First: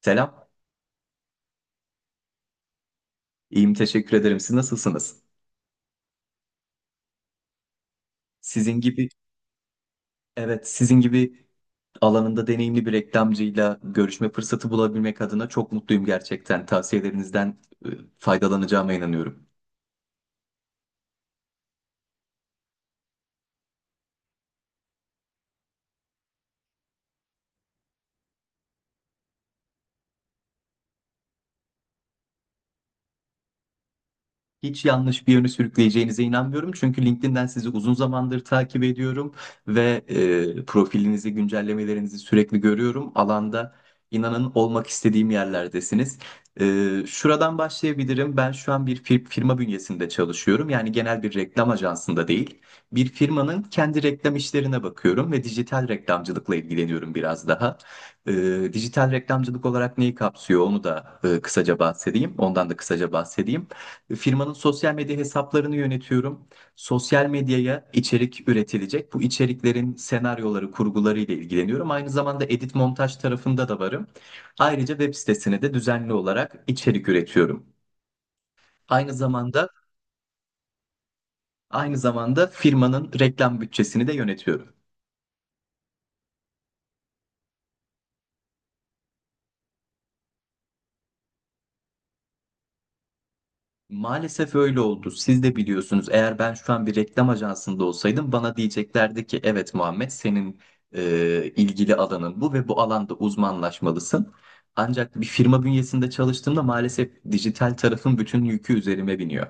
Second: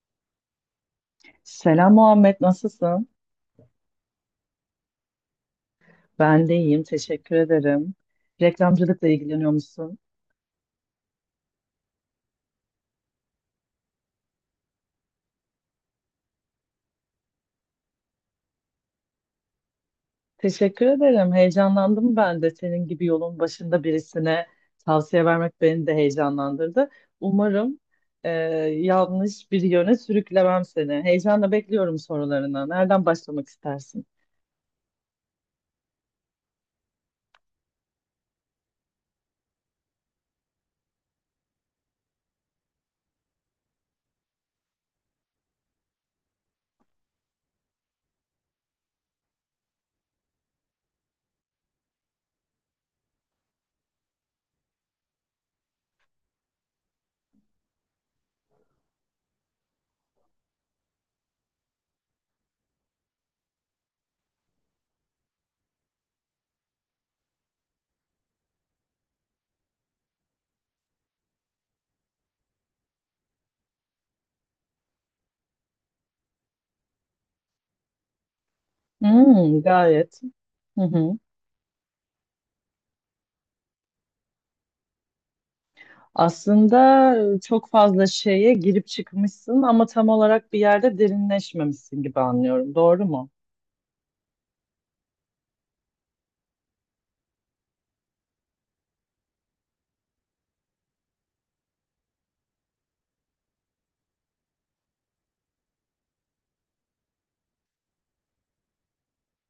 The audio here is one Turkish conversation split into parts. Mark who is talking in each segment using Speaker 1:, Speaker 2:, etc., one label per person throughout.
Speaker 1: Selam.
Speaker 2: Selam Muhammed, nasılsın?
Speaker 1: İyiyim, teşekkür ederim. Siz nasılsınız?
Speaker 2: Ben de iyiyim, teşekkür ederim.
Speaker 1: Sizin gibi,
Speaker 2: Reklamcılıkla ilgileniyor musun?
Speaker 1: evet, sizin gibi alanında deneyimli bir reklamcıyla görüşme fırsatı bulabilmek adına çok mutluyum gerçekten. Tavsiyelerinizden e, faydalanacağıma inanıyorum.
Speaker 2: Teşekkür ederim, heyecanlandım ben de. Senin gibi yolun başında birisine tavsiye vermek beni de heyecanlandırdı. Umarım e, yanlış bir yöne sürüklemem seni. Heyecanla bekliyorum sorularına. Nereden başlamak istersin?
Speaker 1: Hiç yanlış bir yöne sürükleyeceğinize inanmıyorum. Çünkü LinkedIn'den sizi uzun zamandır takip ediyorum ve profilinizi, güncellemelerinizi sürekli görüyorum. Alanda inanın olmak istediğim yerlerdesiniz. Şuradan başlayabilirim. Ben şu an bir firma bünyesinde çalışıyorum. Yani genel bir reklam ajansında değil. Bir firmanın kendi reklam işlerine bakıyorum ve dijital reklamcılıkla ilgileniyorum biraz daha. Dijital reklamcılık olarak neyi kapsıyor onu da kısaca bahsedeyim. Ondan da kısaca bahsedeyim. Firmanın sosyal medya hesaplarını yönetiyorum. Sosyal medyaya içerik üretilecek. Bu içeriklerin senaryoları, kurguları ile ilgileniyorum. Aynı zamanda edit montaj tarafında da varım. Ayrıca web sitesine de düzenli olarak içerik üretiyorum. Aynı
Speaker 2: Hmm,
Speaker 1: zamanda
Speaker 2: gayet. Hı hı.
Speaker 1: aynı zamanda firmanın reklam bütçesini de yönetiyorum.
Speaker 2: Aslında çok fazla şeye girip çıkmışsın ama tam olarak bir yerde derinleşmemişsin gibi anlıyorum. Doğru mu?
Speaker 1: Maalesef öyle oldu. Siz de biliyorsunuz. Eğer ben şu an bir reklam ajansında olsaydım bana diyeceklerdi ki evet Muhammed senin ilgili alanın bu ve bu alanda uzmanlaşmalısın. Ancak bir firma bünyesinde çalıştığımda maalesef dijital tarafın bütün yükü üzerime biniyor.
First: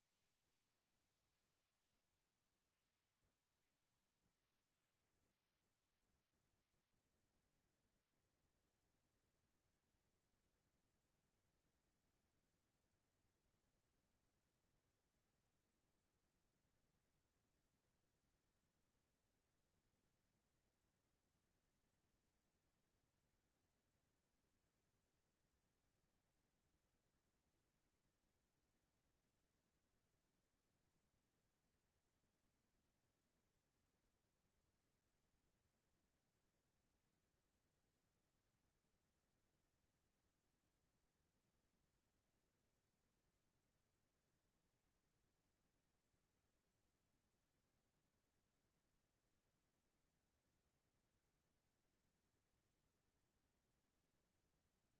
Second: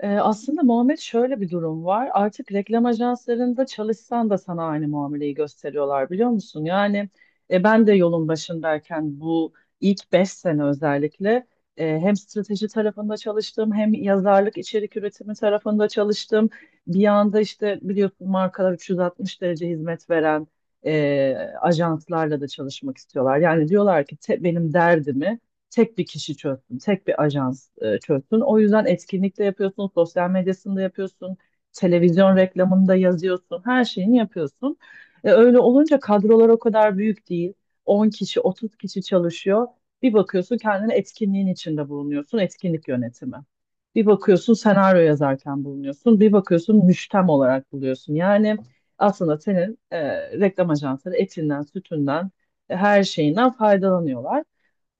Speaker 2: Aslında Muhammed şöyle bir durum var. Artık reklam ajanslarında çalışsan da sana aynı muameleyi gösteriyorlar biliyor musun? Yani ben de yolun başındayken bu ilk 5 sene özellikle hem strateji tarafında çalıştım hem yazarlık içerik üretimi tarafında çalıştım. Bir anda işte biliyorsun markalar 360 derece hizmet veren e, ajanslarla da çalışmak istiyorlar. Yani diyorlar ki benim derdimi tek bir kişi çözsün, tek bir ajans çözsün. O yüzden etkinlikte yapıyorsun, sosyal medyasında yapıyorsun, televizyon reklamında yazıyorsun, her şeyini yapıyorsun. Öyle olunca kadrolar o kadar büyük değil. 10 kişi, 30 kişi çalışıyor. Bir bakıyorsun kendini etkinliğin içinde bulunuyorsun, etkinlik yönetimi. Bir bakıyorsun senaryo yazarken bulunuyorsun, bir bakıyorsun müştem olarak buluyorsun. Yani aslında senin reklam ajansları etinden, sütünden, her şeyinden faydalanıyorlar.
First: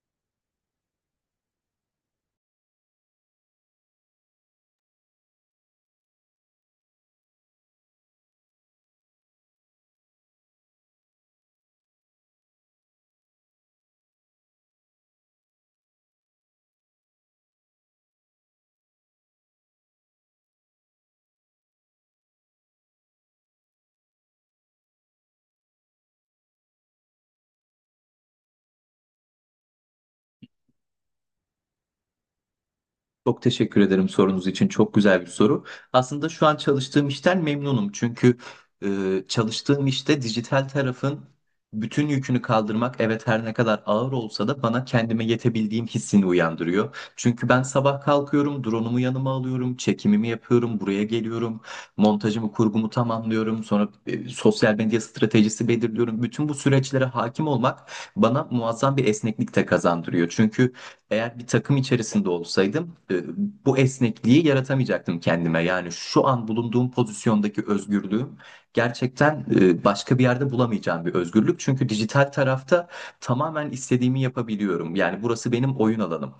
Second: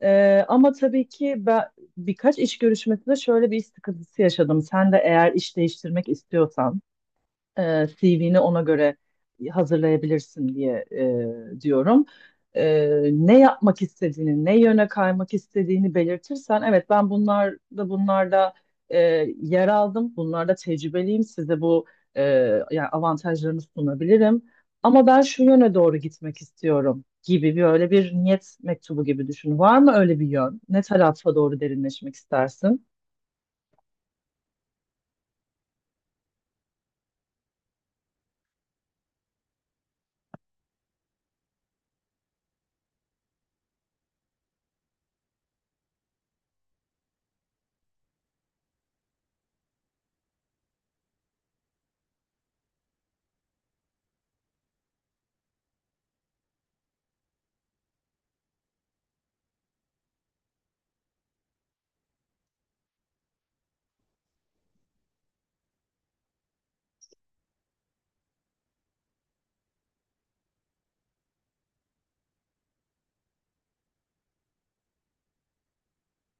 Speaker 2: Ama tabii ki ben birkaç iş görüşmesinde şöyle bir iş sıkıntısı yaşadım. Sen de eğer iş değiştirmek istiyorsan CV'ni ona göre hazırlayabilirsin diye diyorum. E, Ne yapmak istediğini, ne yöne kaymak istediğini belirtirsen, evet ben bunlarda e, yer aldım, bunlarda tecrübeliyim, size bu e, yani avantajlarını sunabilirim. Ama ben şu yöne doğru gitmek istiyorum gibi bir öyle bir niyet mektubu gibi düşün. Var mı öyle bir yön? Ne tarafa doğru derinleşmek istersin?
Speaker 1: Çok teşekkür ederim sorunuz için. Çok güzel bir soru. Aslında şu an çalıştığım işten memnunum. Çünkü çalıştığım işte dijital tarafın bütün yükünü kaldırmak evet her ne kadar ağır olsa da bana kendime yetebildiğim hissini uyandırıyor. Çünkü ben sabah kalkıyorum, drone'umu yanıma alıyorum, çekimimi yapıyorum, buraya geliyorum, montajımı, kurgumu tamamlıyorum, sonra sosyal medya stratejisi belirliyorum. Bütün bu süreçlere hakim olmak bana muazzam bir esneklik de kazandırıyor. Çünkü eğer bir takım içerisinde olsaydım bu esnekliği yaratamayacaktım kendime. Yani şu an bulunduğum pozisyondaki özgürlüğüm gerçekten başka bir yerde bulamayacağım bir özgürlük. Çünkü dijital tarafta tamamen istediğimi yapabiliyorum. Yani burası benim oyun alanım.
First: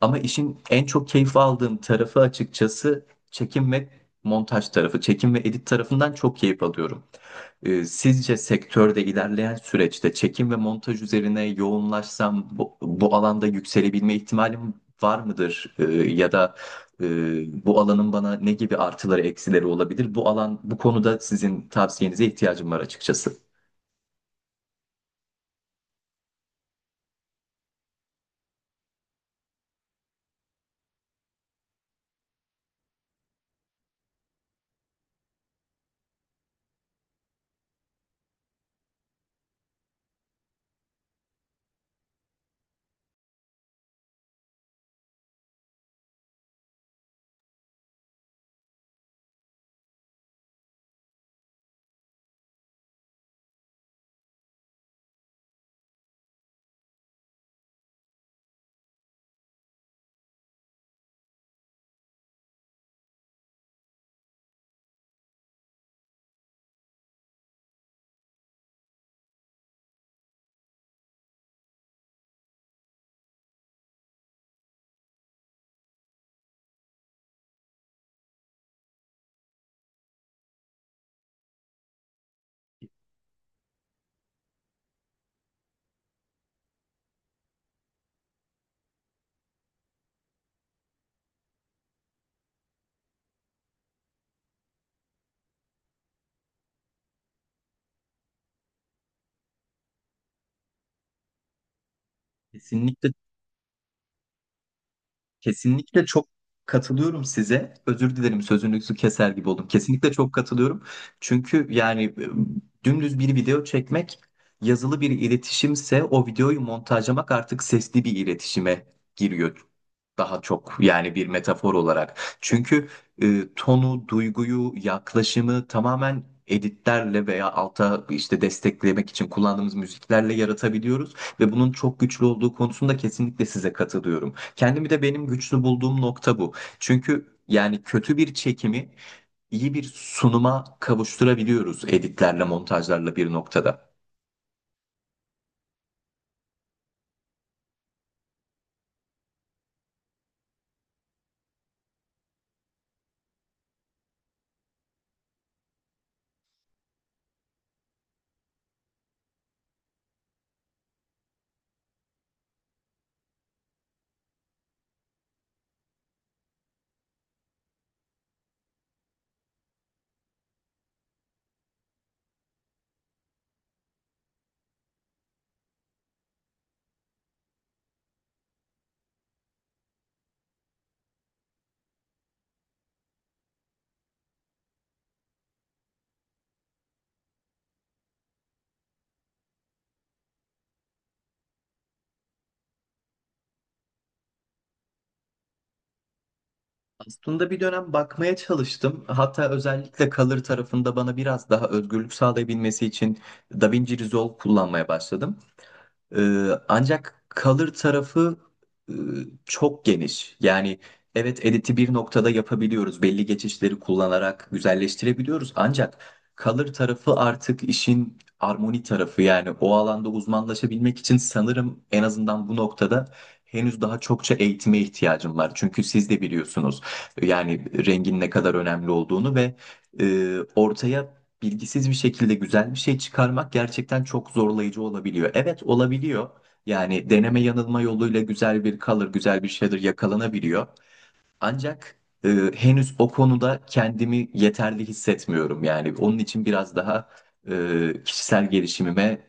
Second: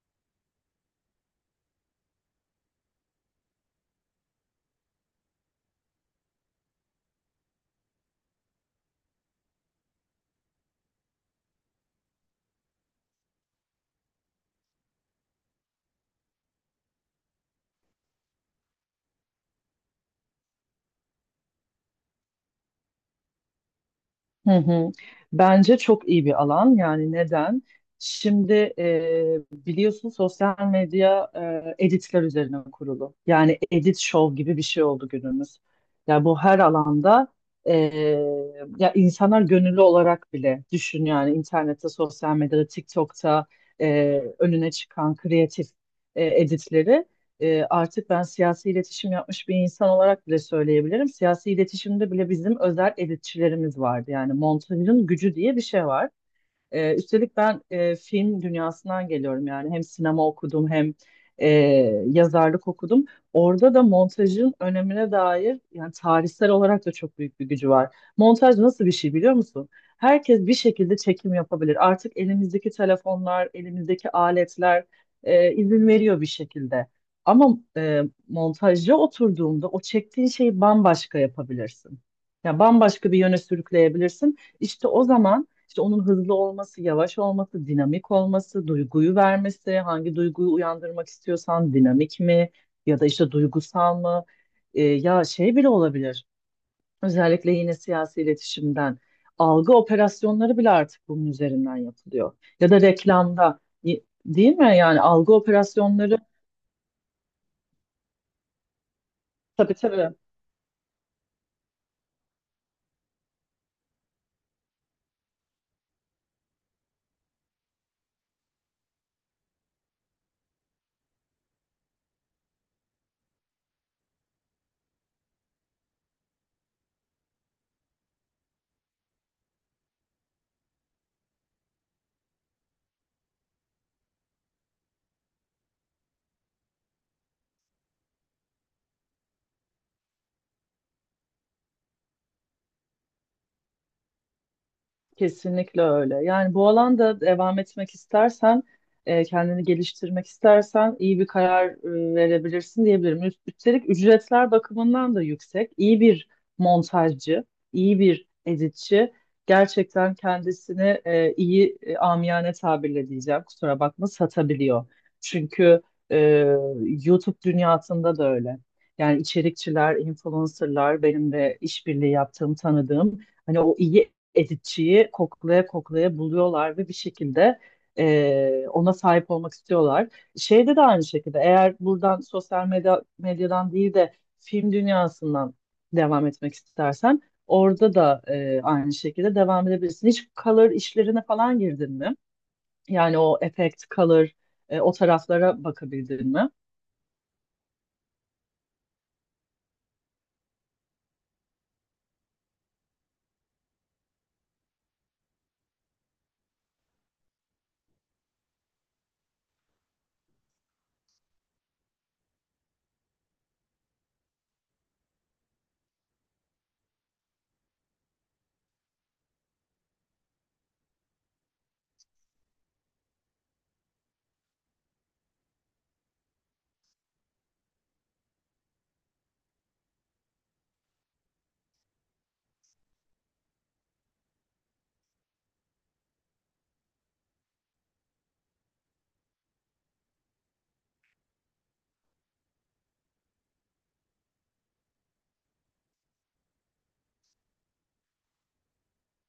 Speaker 1: Ama işin en çok keyif aldığım tarafı açıkçası çekim ve montaj tarafı, çekim ve edit tarafından çok keyif alıyorum. Sizce sektörde ilerleyen süreçte çekim ve montaj üzerine yoğunlaşsam bu alanda yükselebilme ihtimalim var mıdır? Ya da e, bu alanın bana ne gibi artıları eksileri olabilir? Bu alan bu konuda sizin tavsiyenize ihtiyacım var açıkçası.
Speaker 2: Hı hı. Bence çok iyi bir alan. Yani neden? Şimdi biliyorsun sosyal medya editler üzerine kurulu. Yani edit show gibi bir şey oldu günümüz. Ya bu her alanda e, ya insanlar gönüllü olarak bile düşün yani internette, sosyal medyada, TikTok'ta önüne çıkan kreatif editleri artık ben siyasi iletişim yapmış bir insan olarak bile söyleyebilirim. Siyasi iletişimde bile bizim özel editçilerimiz vardı. Yani montajın gücü diye bir şey var. Üstelik ben film dünyasından geliyorum yani hem sinema okudum hem e, yazarlık okudum. Orada da montajın önemine dair yani tarihsel olarak da çok büyük bir gücü var. Montaj nasıl bir şey biliyor musun? Herkes bir şekilde çekim yapabilir. Artık elimizdeki telefonlar, elimizdeki aletler izin veriyor bir şekilde. Ama montajcı oturduğunda o çektiğin şeyi bambaşka yapabilirsin. Yani bambaşka bir yöne sürükleyebilirsin. İşte o zaman işte onun hızlı olması, yavaş olması, dinamik olması, duyguyu vermesi, hangi duyguyu uyandırmak istiyorsan dinamik mi ya da işte duygusal mı? Ya şey bile olabilir. Özellikle yine siyasi iletişimden algı operasyonları bile artık bunun üzerinden yapılıyor. Ya da
Speaker 1: Kesinlikle
Speaker 2: reklamda değil mi? Yani algı
Speaker 1: Kesinlikle
Speaker 2: operasyonları
Speaker 1: çok katılıyorum size. Özür dilerim sözünüzü keser gibi oldum.
Speaker 2: tabii
Speaker 1: Kesinlikle
Speaker 2: tabii.
Speaker 1: çok katılıyorum. Çünkü yani dümdüz bir video çekmek yazılı bir iletişimse o videoyu montajlamak artık sesli bir iletişime giriyor. Daha çok yani bir metafor olarak. Çünkü tonu, duyguyu, yaklaşımı tamamen editlerle veya alta işte desteklemek için kullandığımız müziklerle yaratabiliyoruz ve bunun çok güçlü olduğu konusunda kesinlikle size katılıyorum. Kendimi de benim güçlü bulduğum nokta bu. Çünkü yani kötü bir çekimi iyi bir sunuma kavuşturabiliyoruz editlerle, montajlarla bir noktada.
Speaker 2: Kesinlikle öyle. Yani bu alanda devam etmek istersen, kendini geliştirmek istersen iyi bir karar verebilirsin diyebilirim. Üstelik ücretler bakımından da yüksek. İyi bir montajcı, iyi bir editçi gerçekten kendisini iyi amiyane tabirle diyeceğim. Kusura bakma satabiliyor. Çünkü e, YouTube dünyasında da öyle. Yani içerikçiler, influencerlar, benim de işbirliği yaptığım, tanıdığım hani o iyi editçiyi koklaya koklaya buluyorlar ve bir şekilde ona sahip olmak istiyorlar. Şeyde de aynı şekilde eğer buradan sosyal medya, medyadan değil de film dünyasından devam etmek istersen orada da aynı şekilde devam edebilirsin. Hiç color işlerine falan girdin mi? Yani o efekt, color o taraflara bakabildin mi?
Speaker 1: Aslında bir dönem bakmaya çalıştım. Hatta özellikle Color tarafında bana biraz daha özgürlük sağlayabilmesi için DaVinci Resolve kullanmaya başladım. Ancak kalır tarafı e, çok geniş. Yani evet editi bir noktada yapabiliyoruz. Belli geçişleri kullanarak güzelleştirebiliyoruz. Ancak kalır tarafı artık işin armoni tarafı. Yani o alanda uzmanlaşabilmek için sanırım en azından bu noktada henüz daha çokça eğitime ihtiyacım var. Çünkü siz de biliyorsunuz yani rengin ne kadar önemli olduğunu ve ortaya bilgisiz bir şekilde güzel bir şey çıkarmak gerçekten çok zorlayıcı olabiliyor. Evet olabiliyor. Yani deneme yanılma yoluyla güzel bir kalır, güzel bir şeyler yakalanabiliyor. Ancak e, henüz o konuda kendimi yeterli hissetmiyorum. Yani onun için biraz daha kişisel gelişimime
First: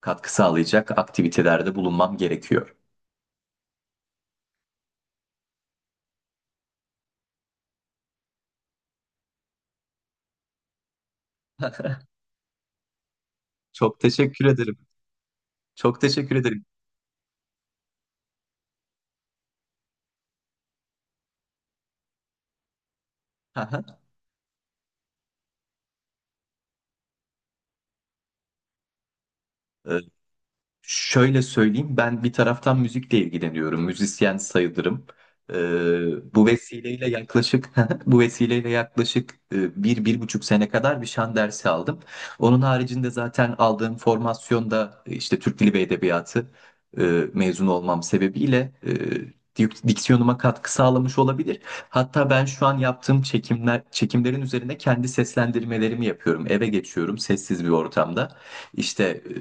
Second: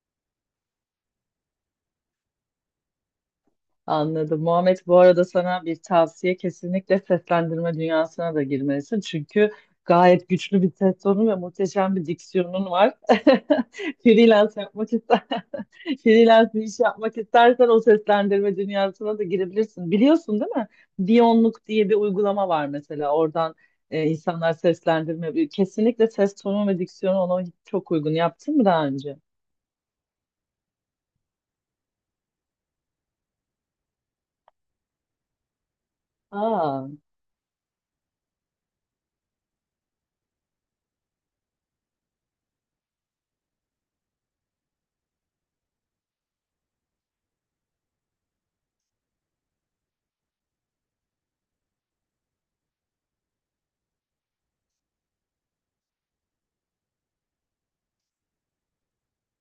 Speaker 1: katkı sağlayacak aktivitelerde bulunmam gerekiyor.
Speaker 2: Anladım. Muhammed bu arada sana bir tavsiye kesinlikle seslendirme dünyasına da girmelisin. Çünkü gayet güçlü bir ses tonu ve muhteşem bir diksiyonun var.
Speaker 1: Çok teşekkür
Speaker 2: Freelance
Speaker 1: ederim.
Speaker 2: yapmak ister,
Speaker 1: Çok teşekkür
Speaker 2: freelance bir
Speaker 1: ederim.
Speaker 2: iş yapmak istersen o seslendirme dünyasına da girebilirsin. Biliyorsun değil mi? Diyonluk diye bir uygulama var mesela. Oradan insanlar seslendirme. Kesinlikle ses tonu ve diksiyonu ona çok uygun. Yaptın mı daha önce?
Speaker 1: Şöyle söyleyeyim, ben bir taraftan müzikle ilgileniyorum. Müzisyen sayılırım. Ee, Bu
Speaker 2: Aa.
Speaker 1: vesileyle yaklaşık bu vesileyle yaklaşık bir buçuk sene kadar bir şan dersi aldım. Onun haricinde zaten aldığım formasyonda işte Türk Dili ve Edebiyatı e, mezun olmam sebebiyle diksiyonuma katkı sağlamış olabilir. Hatta ben şu an yaptığım çekimlerin üzerine kendi seslendirmelerimi yapıyorum. Eve geçiyorum sessiz bir ortamda. İşte e,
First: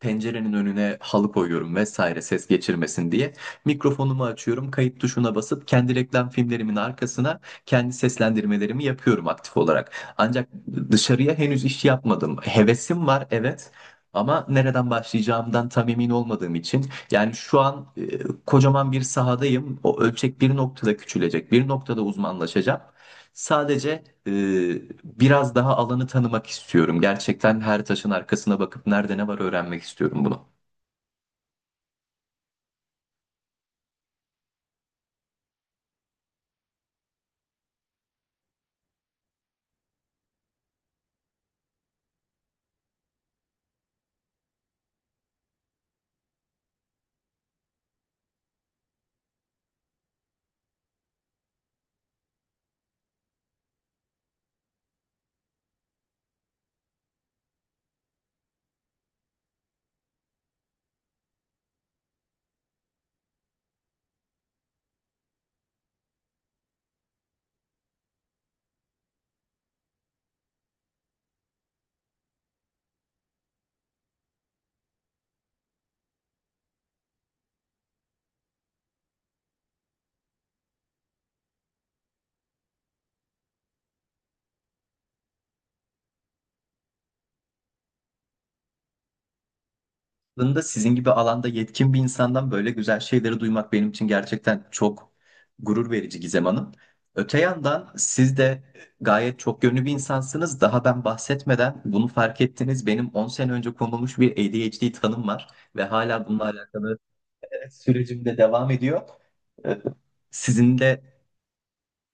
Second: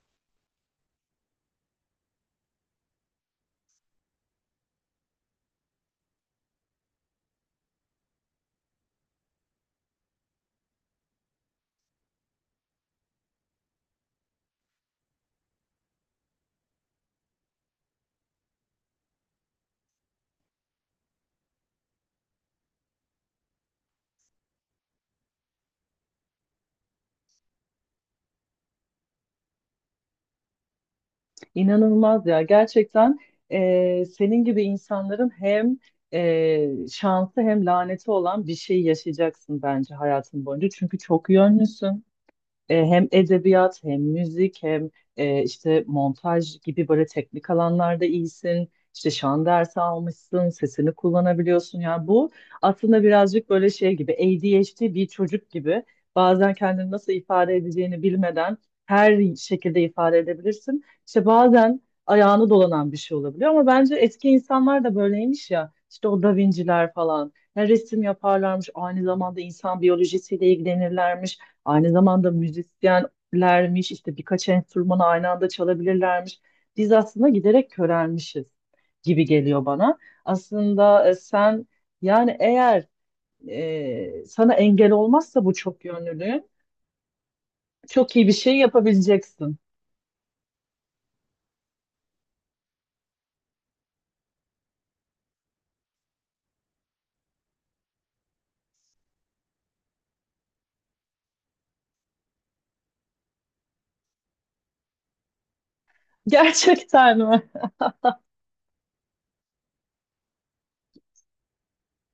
Speaker 1: pencerenin önüne halı koyuyorum vesaire ses geçirmesin diye. Mikrofonumu açıyorum, kayıt tuşuna basıp kendi reklam filmlerimin arkasına kendi seslendirmelerimi yapıyorum aktif olarak. Ancak dışarıya henüz iş yapmadım. Hevesim var evet. Ama nereden başlayacağımdan tam emin olmadığım için yani şu an kocaman bir sahadayım. O ölçek bir noktada küçülecek, bir noktada uzmanlaşacağım. Sadece biraz daha alanı tanımak istiyorum. Gerçekten her taşın arkasına bakıp nerede ne var öğrenmek istiyorum bunu.
Speaker 2: İnanılmaz ya gerçekten senin gibi insanların hem şansı hem laneti olan bir şey yaşayacaksın bence hayatın boyunca. Çünkü çok yönlüsün hem edebiyat hem müzik hem işte montaj gibi böyle teknik alanlarda iyisin. İşte şan dersi almışsın, sesini kullanabiliyorsun. Yani bu aslında birazcık böyle şey gibi ADHD bir çocuk gibi bazen kendini nasıl ifade edeceğini bilmeden her şekilde ifade edebilirsin. İşte bazen ayağını dolanan bir şey olabiliyor ama bence eski insanlar da böyleymiş ya. İşte o Da Vinci'ler falan. Ya resim yaparlarmış, aynı zamanda insan biyolojisiyle ilgilenirlermiş. Aynı zamanda müzisyenlermiş, işte birkaç enstrümanı aynı anda çalabilirlermiş. Biz aslında giderek körelmişiz gibi geliyor bana. Aslında sen yani eğer sana engel olmazsa bu çok yönlülüğün çok iyi bir şey yapabileceksin.
Speaker 1: Aslında sizin gibi alanda yetkin bir insandan böyle güzel şeyleri duymak benim için gerçekten çok gurur verici Gizem Hanım. Öte yandan siz de gayet çok yönlü bir insansınız. Daha ben bahsetmeden bunu fark ettiniz. Benim 10 sene önce konulmuş bir ADHD tanım var ve hala bununla alakalı
Speaker 2: Gerçekten mi?
Speaker 1: sürecimde devam ediyor. E, Sizin de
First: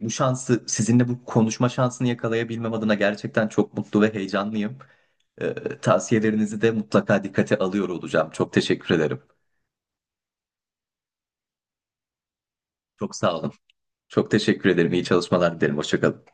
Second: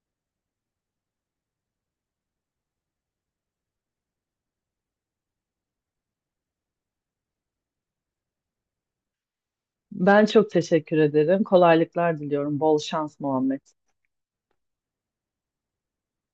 Speaker 1: bu şansı sizinle bu konuşma şansını yakalayabilmem adına gerçekten çok mutlu ve heyecanlıyım. Ee, Tavsiyelerinizi de mutlaka dikkate alıyor olacağım. Çok teşekkür ederim.
Speaker 2: Ben çok teşekkür ederim. Kolaylıklar diliyorum. Bol
Speaker 1: Çok
Speaker 2: şans
Speaker 1: sağ olun.
Speaker 2: Muhammed.
Speaker 1: Çok teşekkür ederim. İyi çalışmalar dilerim. Hoşça kalın.